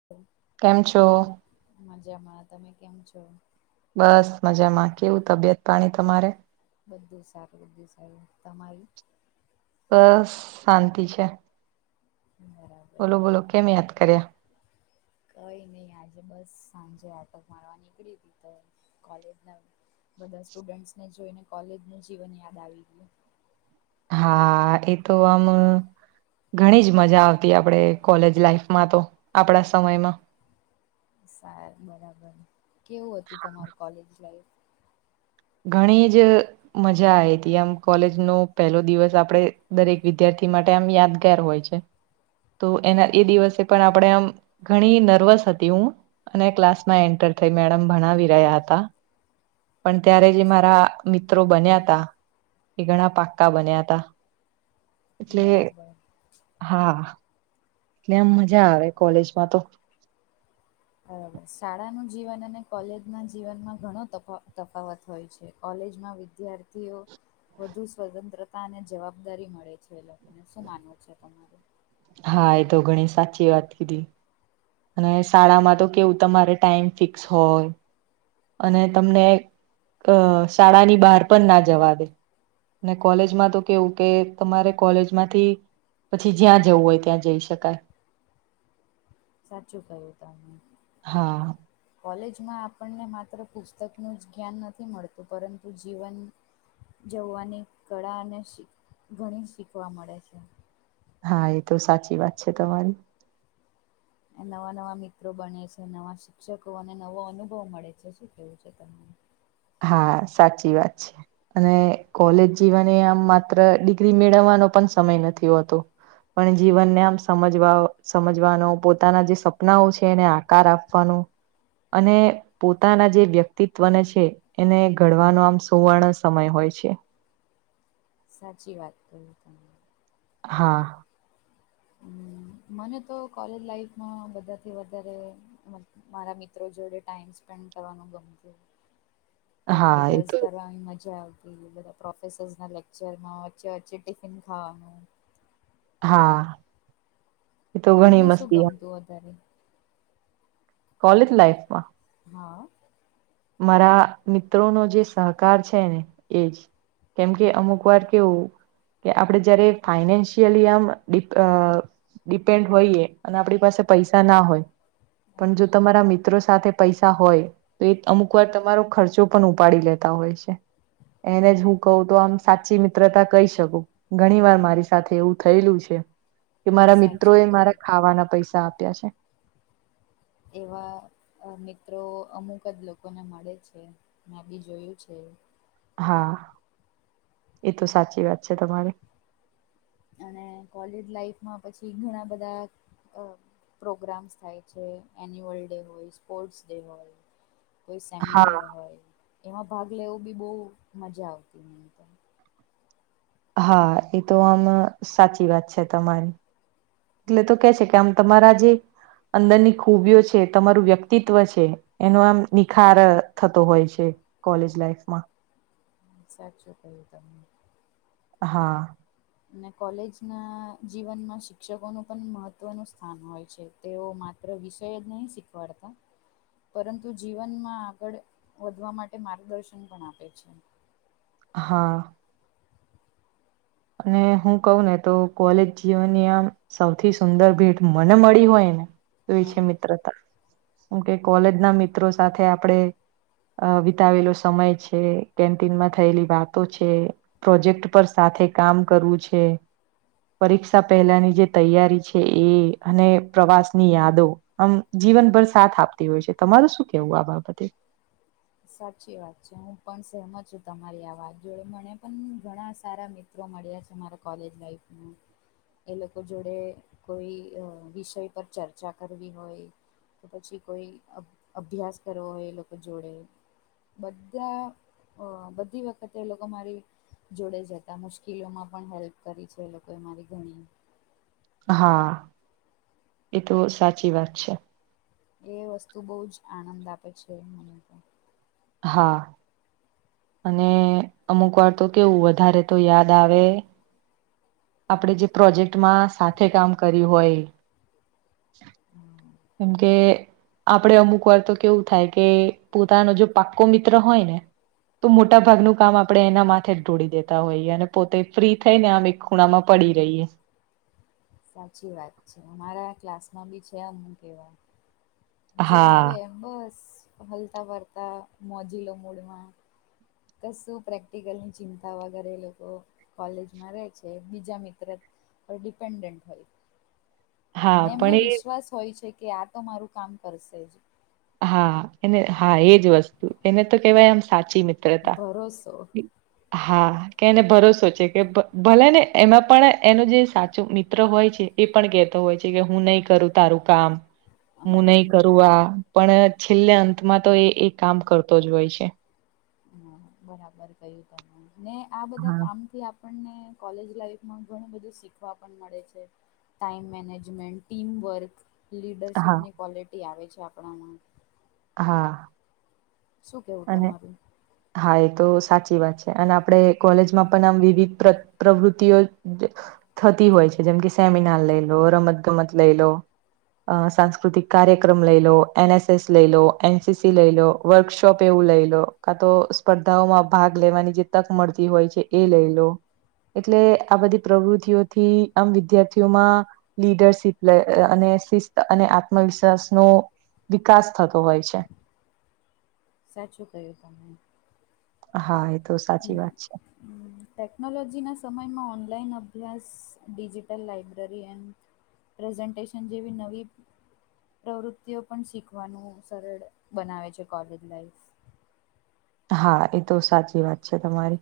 [unintelligible] કેમ છો? મજામાં તમે કેમ છો. બસ મજામાં કેવું તબિયત પાણી તમારે બધું સારું બધું સારું તમારી બસ શાંતિ છે. હા. બોલો બોલો કેમ યાદ કર્યા? કઈ નહી આજે બસ સાંજે આટો મારવા નીકળી હતી તો કોલેજ ના. બધા સ્ટુડન્ટ્સને જોઈને કોલેજનું જીવન યાદ આવી ગયું. હા એ તો આમ. ઘણી જ મજા આવતી આપણેે કોલેજ લાાઈફમાં તો આપણા સમયમાં. સાર બરાબર કેવું હતું તમારું કોલેજ લાઈફ. ઘણી જ મજા આ હતી આમ કોલેજ નો પહેલો દિવસ આપડે દરેક વિદ્યાર્થી માટે આમ યાદગાર હોય છે. તો એના એ દિવસે પણ આપણે આમ ઘણી નર્વસ હતી હું અને ક્લાસમાં એન્ટર થઈ મેડમ ભણાવી રહ્યા હતા. પણ ત્યારે જે મારા મિત્રો બન્યા ત એ ઘણા પાક્કા બન્યા હતા. એટલે બરાબર હા એટલે ને આમ મજા આવે કોલેજમાં તો બરાબર શાળાનું જીવન અને કોલેજ ના જીવનમાં ઘણો તફા તફાવત હોય છે કોલેજમાં વિદ્યાર્થીઓ વધુ સ્વતંત્રતા અને જવાબદારી મળે છે એ લોકોને શું માનવું છે તમારું હા એ તો ઘણી સાચી વાત કીધી. અને શાળામાં તો કેવું તમારે ટાઈમ ફિક્સ હોય. અને તમને અ શાળાની બહાર પણ ના જવા દે ને કોલેજમાં તો કેવું કે તમારે કોલેજમાંથી પછી જ્યાં જવું હોય ત્યાં જઈ શકાય. સાચું કહ્યું તમેને. હા કોલેજમાં આપણને માત્ર પુસ્તકનું જ જ્ઞાન નથી મળતું પરંતુ જીવન જોવાની કળા અને ઘણી શીખવા મળે છે. હા એ તો સાચી વાત છે તમારી. નવા નવા મિત્રો બને છે નવા શિક્ષકો અને નવો અનુભવ મળે છે શું કેવું છે તને હા સાચી વાત છે. અને કોલેજ જીવાને આમ માત્ર ડિગ્રી મેળવવાનો પણ સમય નથી હોતો પણ જીવનને આમ સમજવા સમજવાનો પોતાના જે સપનાઓ છે એને આકાર આપવાનો. અને પોતાના જે વ્યક્તિત્વને છે. એને ઘડવાનો આમ સુવર્ણ સમય હોય છે. સાચી વાત કરિ તમે. હા. મને તો કોલેજ લાાઈફમાં બધાથી વધારે મારા મિત્રો જોડે ટાઈમ સ્પેન્ડ કરવાનું ગમતું હા એ પ્રેક્ટિકલ્સ તો કરવાની મજા આવતી. બધા પ્રોફેસર્સ ના લેક્ચરમાં વચ્ચે વચ્ચે ટિફિન ખાવાનું હા. એ તો ઘણી તમને શું મસ્તી ગમતું વધારે. કોલેજ લાઈફમાં હા. મારા મિત્રોનો જે સહકાર છે ને એજ કેમ કે અમુક વાર કેવું કે આપણેે જયારે ફાઈનેન્શિયલી આમ ડીપ ડિપેન્ડ હોઈએ અને આપણી પાસે પૈસા ના હોય હા, પણ જો તમારા મિત્રો સાથે પૈસા હોય તો એ અમુક વાર તમારો ખર્ચો પણ ઉપાડી લેતા હોય છે. એને જ હું કઉું તો આમ સાચી મિત્રતા કહી શકું. ઘણી વાર મારી સાથે એવું થયેલું છે. કે મારા મિત્રો સાચું એ કહ્યું મારા ખાવાના પૈસા આપ્યા છે. એવા મિત્રો અમુક જ લોકોને મળે છે. મે બી જોયું છે. હા એ તો સાચી વાત છે, તમારી અને કોલેજ લાઈફમાં પછી ઘણા બધા અ પ્રોગ્રામ્સ થાય છે, એન્યુઅલ ડે હોય, સ્પોર્ટ્સ ડે હોય, કોઈ હા સેમિનાર હોય એમાં ભાગ લેવું બી બહુ મજા આવતી હોય એમતો હા એ તો આમ સાચી વાત છે તમારી. એટલે તો કે છે કે આમ તમારા જે અંદરની ખૂબીઓ છે, તમારું વ્યક્તિત્વ છે. એનો આમ નિખાર થતો હોય છે, કોલેજ લાઈફમાં સાચું કહ્યું તમે. હા. અને કોલેજ ના જીવનમાં શિક્ષકોનું પણ મહત્વનું સ્થાન હોય છે. તેઓ માત્ર વિષય જ નહી શીખવાડતા પરંતુ જીવનમાં આગળ વધવા માટે માર્ગદર્શન પણ આપે છે. હા. અને હું કહું ને તો કોલેજ જીવનની આમ સૌથી સુંદર ભેટ મને મળી હોય ને તો એ હા. છે મિત્રતા જેમ કે કોલેજ ના મિત્રો સાથે આપડે અ વિતાવેલો સમય છે, કેન્ટીનમાં થયેલી વાતો છે, પ્રોજેક્ટ પર સાથે કામ કરવું છે. પરીક્ષા પહેલાની જે તૈયારી છે, ‌ એ અને પ્રવાસની યાદો આમ જીવનભર સાથ આપતી હોય છે, તમારું શું કેવું આ બાબતે? સાચી વાત છે હું પણ સહેમત છું તમારી આ વાત જોડે મને પણ ઘણા સારા મિ ત્ર મળ્યા છે મારા કોલેજ લાઈફમાં. એ લોકો જોડે કોઈ વિષય પર ચર્ચા કરવી હોય તો પછી કોઈ અભ્યાસ કરવો હોય એ લોકો જોડે બધા અ બધી વખતે લોકો મારી જોડે જતા મુશ્કેલોમાં પણ હેલ્પ કરી છે, એ લોકોએ મારી ઘણી હા એ તો સાચી વાત છે. એ વસ્તુ બહુ જ આનંદ આપે છે, મને તો હા. અને અમુક વાર તો કેવું વધારે તો યાદ આવે આપણે જે પ્રોજેક્ટમાં સાથે કામ કર્યું હોય હમ કે આપણે અમુક વાર તો કેવું થાય કે પોતાનો જે પાક્કો મિત્ર હોય ને તો મોટા ભાગનું કામ આપણે એના માથે જ ઢોળી દેતા હોઈએ અને પોતે ફ્રી થઈ ને આમ એક ખૂણામાં પડી રહીએ સાચી વાત છે, અમારા ક્લાસમાં બી છે, અમુક એવા જે હા આવે એમ બસ હલતા ફરતા મોજીલો મૂડ માં કશું પ્રેક્ટિકલની ચિંતા વગરે એ લોકો કોલેજમાં રહેે છે, બીજા મિત્ર પર ડિપેન્ડેન્ટ હોય. હા ને એમને પણ એ વિશ્વાસ હોય છે, કે આ તો મારું કામ કરશે જ હા એને હા એજ વસ્તુ એને તો કેહેવાય આમ સાચી મિત્રતા. ભરોસો હા. કે એને ભરોસો છે કે ભ ભલે ને એમાં પણ એનું જે સાચું મિત્ર હોય છે. એ પણ કેહેતો હોય છે, કે હું નહી કરું તારું કામ હું નહી હા કરું આ પણ છેલ્લે અંતમાં તો એ એ કામ કરતો જ હોય છે. હમ બરાબર કયું તમે ને આ બધા હા કામથી આપ પણને કોલેજ લાઈફમાં ઘણું બધું શીખવા પણ મળે છે. ટાઈમ મેનેજમેન્ટ ટીમ વર્ક હા લીડરશીપની ક્વોલિટી આવે છે, આપણામાં હા શું કેવું અને તમારું હા એ તો સાચી વાત છે અને આપણે કોલેજમાં પણ આમ વિવિધ પ્રવૃતિઓ થતી હોય છે. જેમ કે સેમિનાર લઈ લો રમતગમત લઈ લો સાંસ્કૃતિક કાર્યક્રમ લઈ લો એન એસ એસ લઈ લો એનસીસી લઈ લો વર્કશોપ એવું લઈ લો કા તો સ્પર્ધાઓમાં ભાગ લેવાની જે તક મળતી હોય છે. એ લઈ લો એટલે આ બધી પ્રવૃતિઓથી આમ વિદ્યાર્થીઓમાં લીડરશીપ લ અને શિસ્ત અને આત્મવિશ્વાસનો વિકાસ થતો હોય છે. સાચો ક તમેને હા એ તો સાચી વાત છે. હમ્મ ટેકનોલોજીના સમયમાં ઓનલાઈન અભ્યાસ ડિજિટલ લાઇબ્રેરી એન્ડ પ્રઝન્ટટેેશન જેવી નવી પ્રવૃત્તિઓ પણ શીખવાનું સરળ બનાવે છે. કોલેજ લાઈફ હા એ તો સાચી વાત છે. તમારી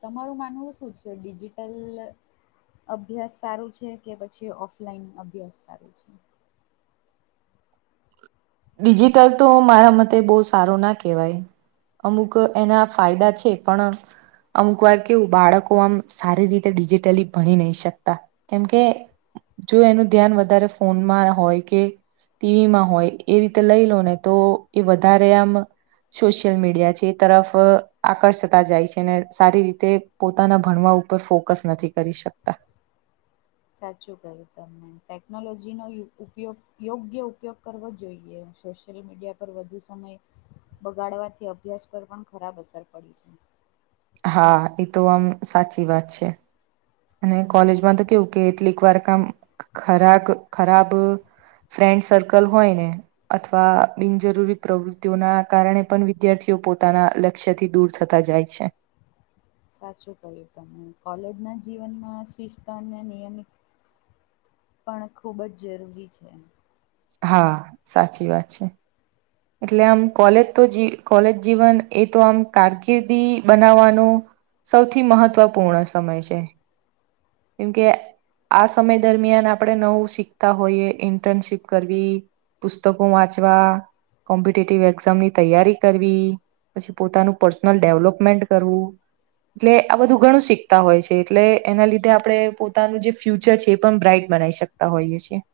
તમારું માનવું શું છે. ડિજિટલ અભ્યાસ સારું છે. કે પછી ઓફલાઈન અભ્યાસ સારું છે. ડિજિટલ તો મારા મતે બહુ સારું ના કહેવાય અમુક એના ફાયદા છે. પણ અમુક વાર કેવું બાળકો આમ સારી રીતે ડિજિટલી ભણી નહી. શકતા કેમકે જો એનું ધ્યાન વધારે ફોનમાં હોય કે ટીવીમાં હોય એ રીતે લઈ લો ને તો એ વધારે આમ સોશિયલ મીડિયા છે એ તરફ આકર્ષતા જાય છે. અને સારી રીતે પોતાના ભણવા ઉપર ફોકસ નથી કરી શકતા સાચું કરું તમને ટેકનોલોજી નો ઉપયોગ યોગ્ય ઉપયોગ કરવો જોઈએ સો સોશિયલ મીડિયા પર વધુ સમય બગાડવાથી અભ્યાસ પર પણ ખરાબ અસર પડી છે. હા એ તો આમ સાચી વાત છે. અને કોલેજમાં તો કેવું કે કેટલીક વાર કામ ખરાબ ખરાબ ફ્રેન્ડ સર્કલ હોય ને અથવા બિનજરૂરી પ્રવૃત્તિઓના કારણે પણ વિદ્યાર્થીઓ પોતાના લ લ થી દૂર થતા જાય છે. સાચું કર્યું તમે કોલેજના જીવનમાં શિસ્ત અને નિયમિત પણ ખૂબ જ જરૂરી છે. હા સાચી વાત છે. એટલે આમ કોલેજ તો કોલેજ જીવન એ તો આમ કારકિર્દી બનાવવાનું સૌથી મહત્વપૂર્ણ સમય છે. કેમકે આ સમય દરમિયાન આપણે નવું શીખતા હોઈએ ઇન્ટર્નશીપ કરવી પુસ્તકો વાંચવા કોમ્પિટેટિવ એક્ઝામની તૈયારી કરવી પછી પોતાનું પર્સનલ ડેવલપમેન્ટ કરવું. એટલે આ બધું ઘણું શીખતા હોય છે એટલે એના લીધે આપણે પોતાનું જે ફ્યુચર છે એ પણ બ્રાઈટ બનાવી શકતા હોઈએ છીએ.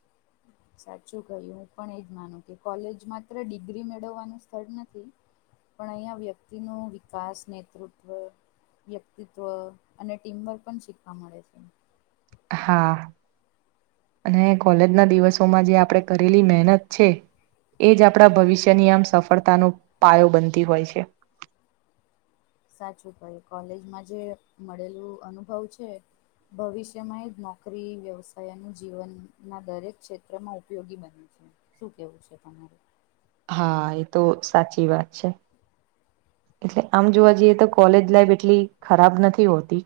સાચું કહ્યું હું પણ એજ માનું કે કોલેજ માત્ર ડિગ્રી મેળવવાનું સ્થળ નથી. પણ અહીંયા વ્યક્તિનું વિકાસ નેતૃત્વ વ્યક્તિત્વ અને ટીમ વર્ક પણ શીખવા મળે છે. હા અને કોલેજના દિવસોમાં જે આપણે કરેલી મહેનત છે. એ જ આપણા ભવિષ્યની આમ સફળતાનો પાયો બનતી હોય છે. સાચું કઈ કોલેજમાં જે મળેલું અનુભવ છે. ભવિષ્યમાં એ જ નોકરી વ્યવસાયનું જીવનના દરેક ક્ષેત્રમાં ઉપયોગી બને છે. શું કેવું છે તમારું? હા એ તો સાચી વાત છે. એટલે આમ જોવા જઈએ તો કોલેજ લાઈફ એટલી ખરાબ નથી હોતી.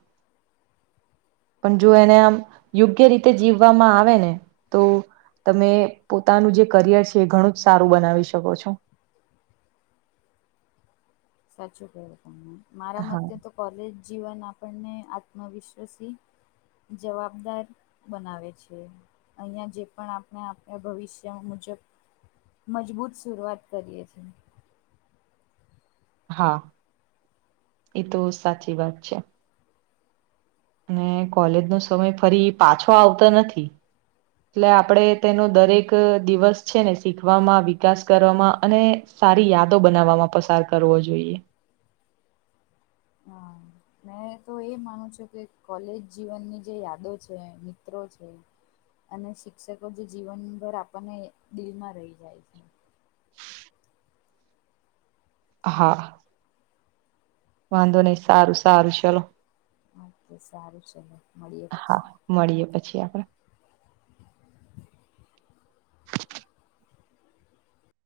પણ જો એને આમ યોગ્ય રીતે જીવવામાં આવે ને તો તમે પોતાનું જે કરિયર છે એ ઘણું જ સારું બનાવી શકો છો. સાચું કહ્યુ તમે મારા હા મતે તો કોલેજ જીવન આપણને આત્મવિશ્વાસી, જવાબદાર બનાવે છે. અહીંયા જે પણ આપણે આપણા ભવિષ્ય મુજબ મજબૂત શરૂઆત કરીએ છીએ. હા એ તો સાચી વાત છે. અને કોલેજ નો સમય ફરી પાછો આવતો નથી એટલે આપડે તેનો દરેક દિવસ છે ને શીખવામાં વિકાસ કરવામાં અને સારી યાદો બનાવવામાં પસાર કરવો જોઈએ. હા મેં તો એ માનું છું કે કોલેજ જીવનની જે યાદો છે, મિત્રો છે અને શિક્ષકો જે જીવનભર આપણને દિલમાં રહી જાય છે. હા વાંધો નહીં સારું સારું ચલો હા તો સારું ચલો મળીએ હા પછી મળીએ પછી આપણે [inaudible]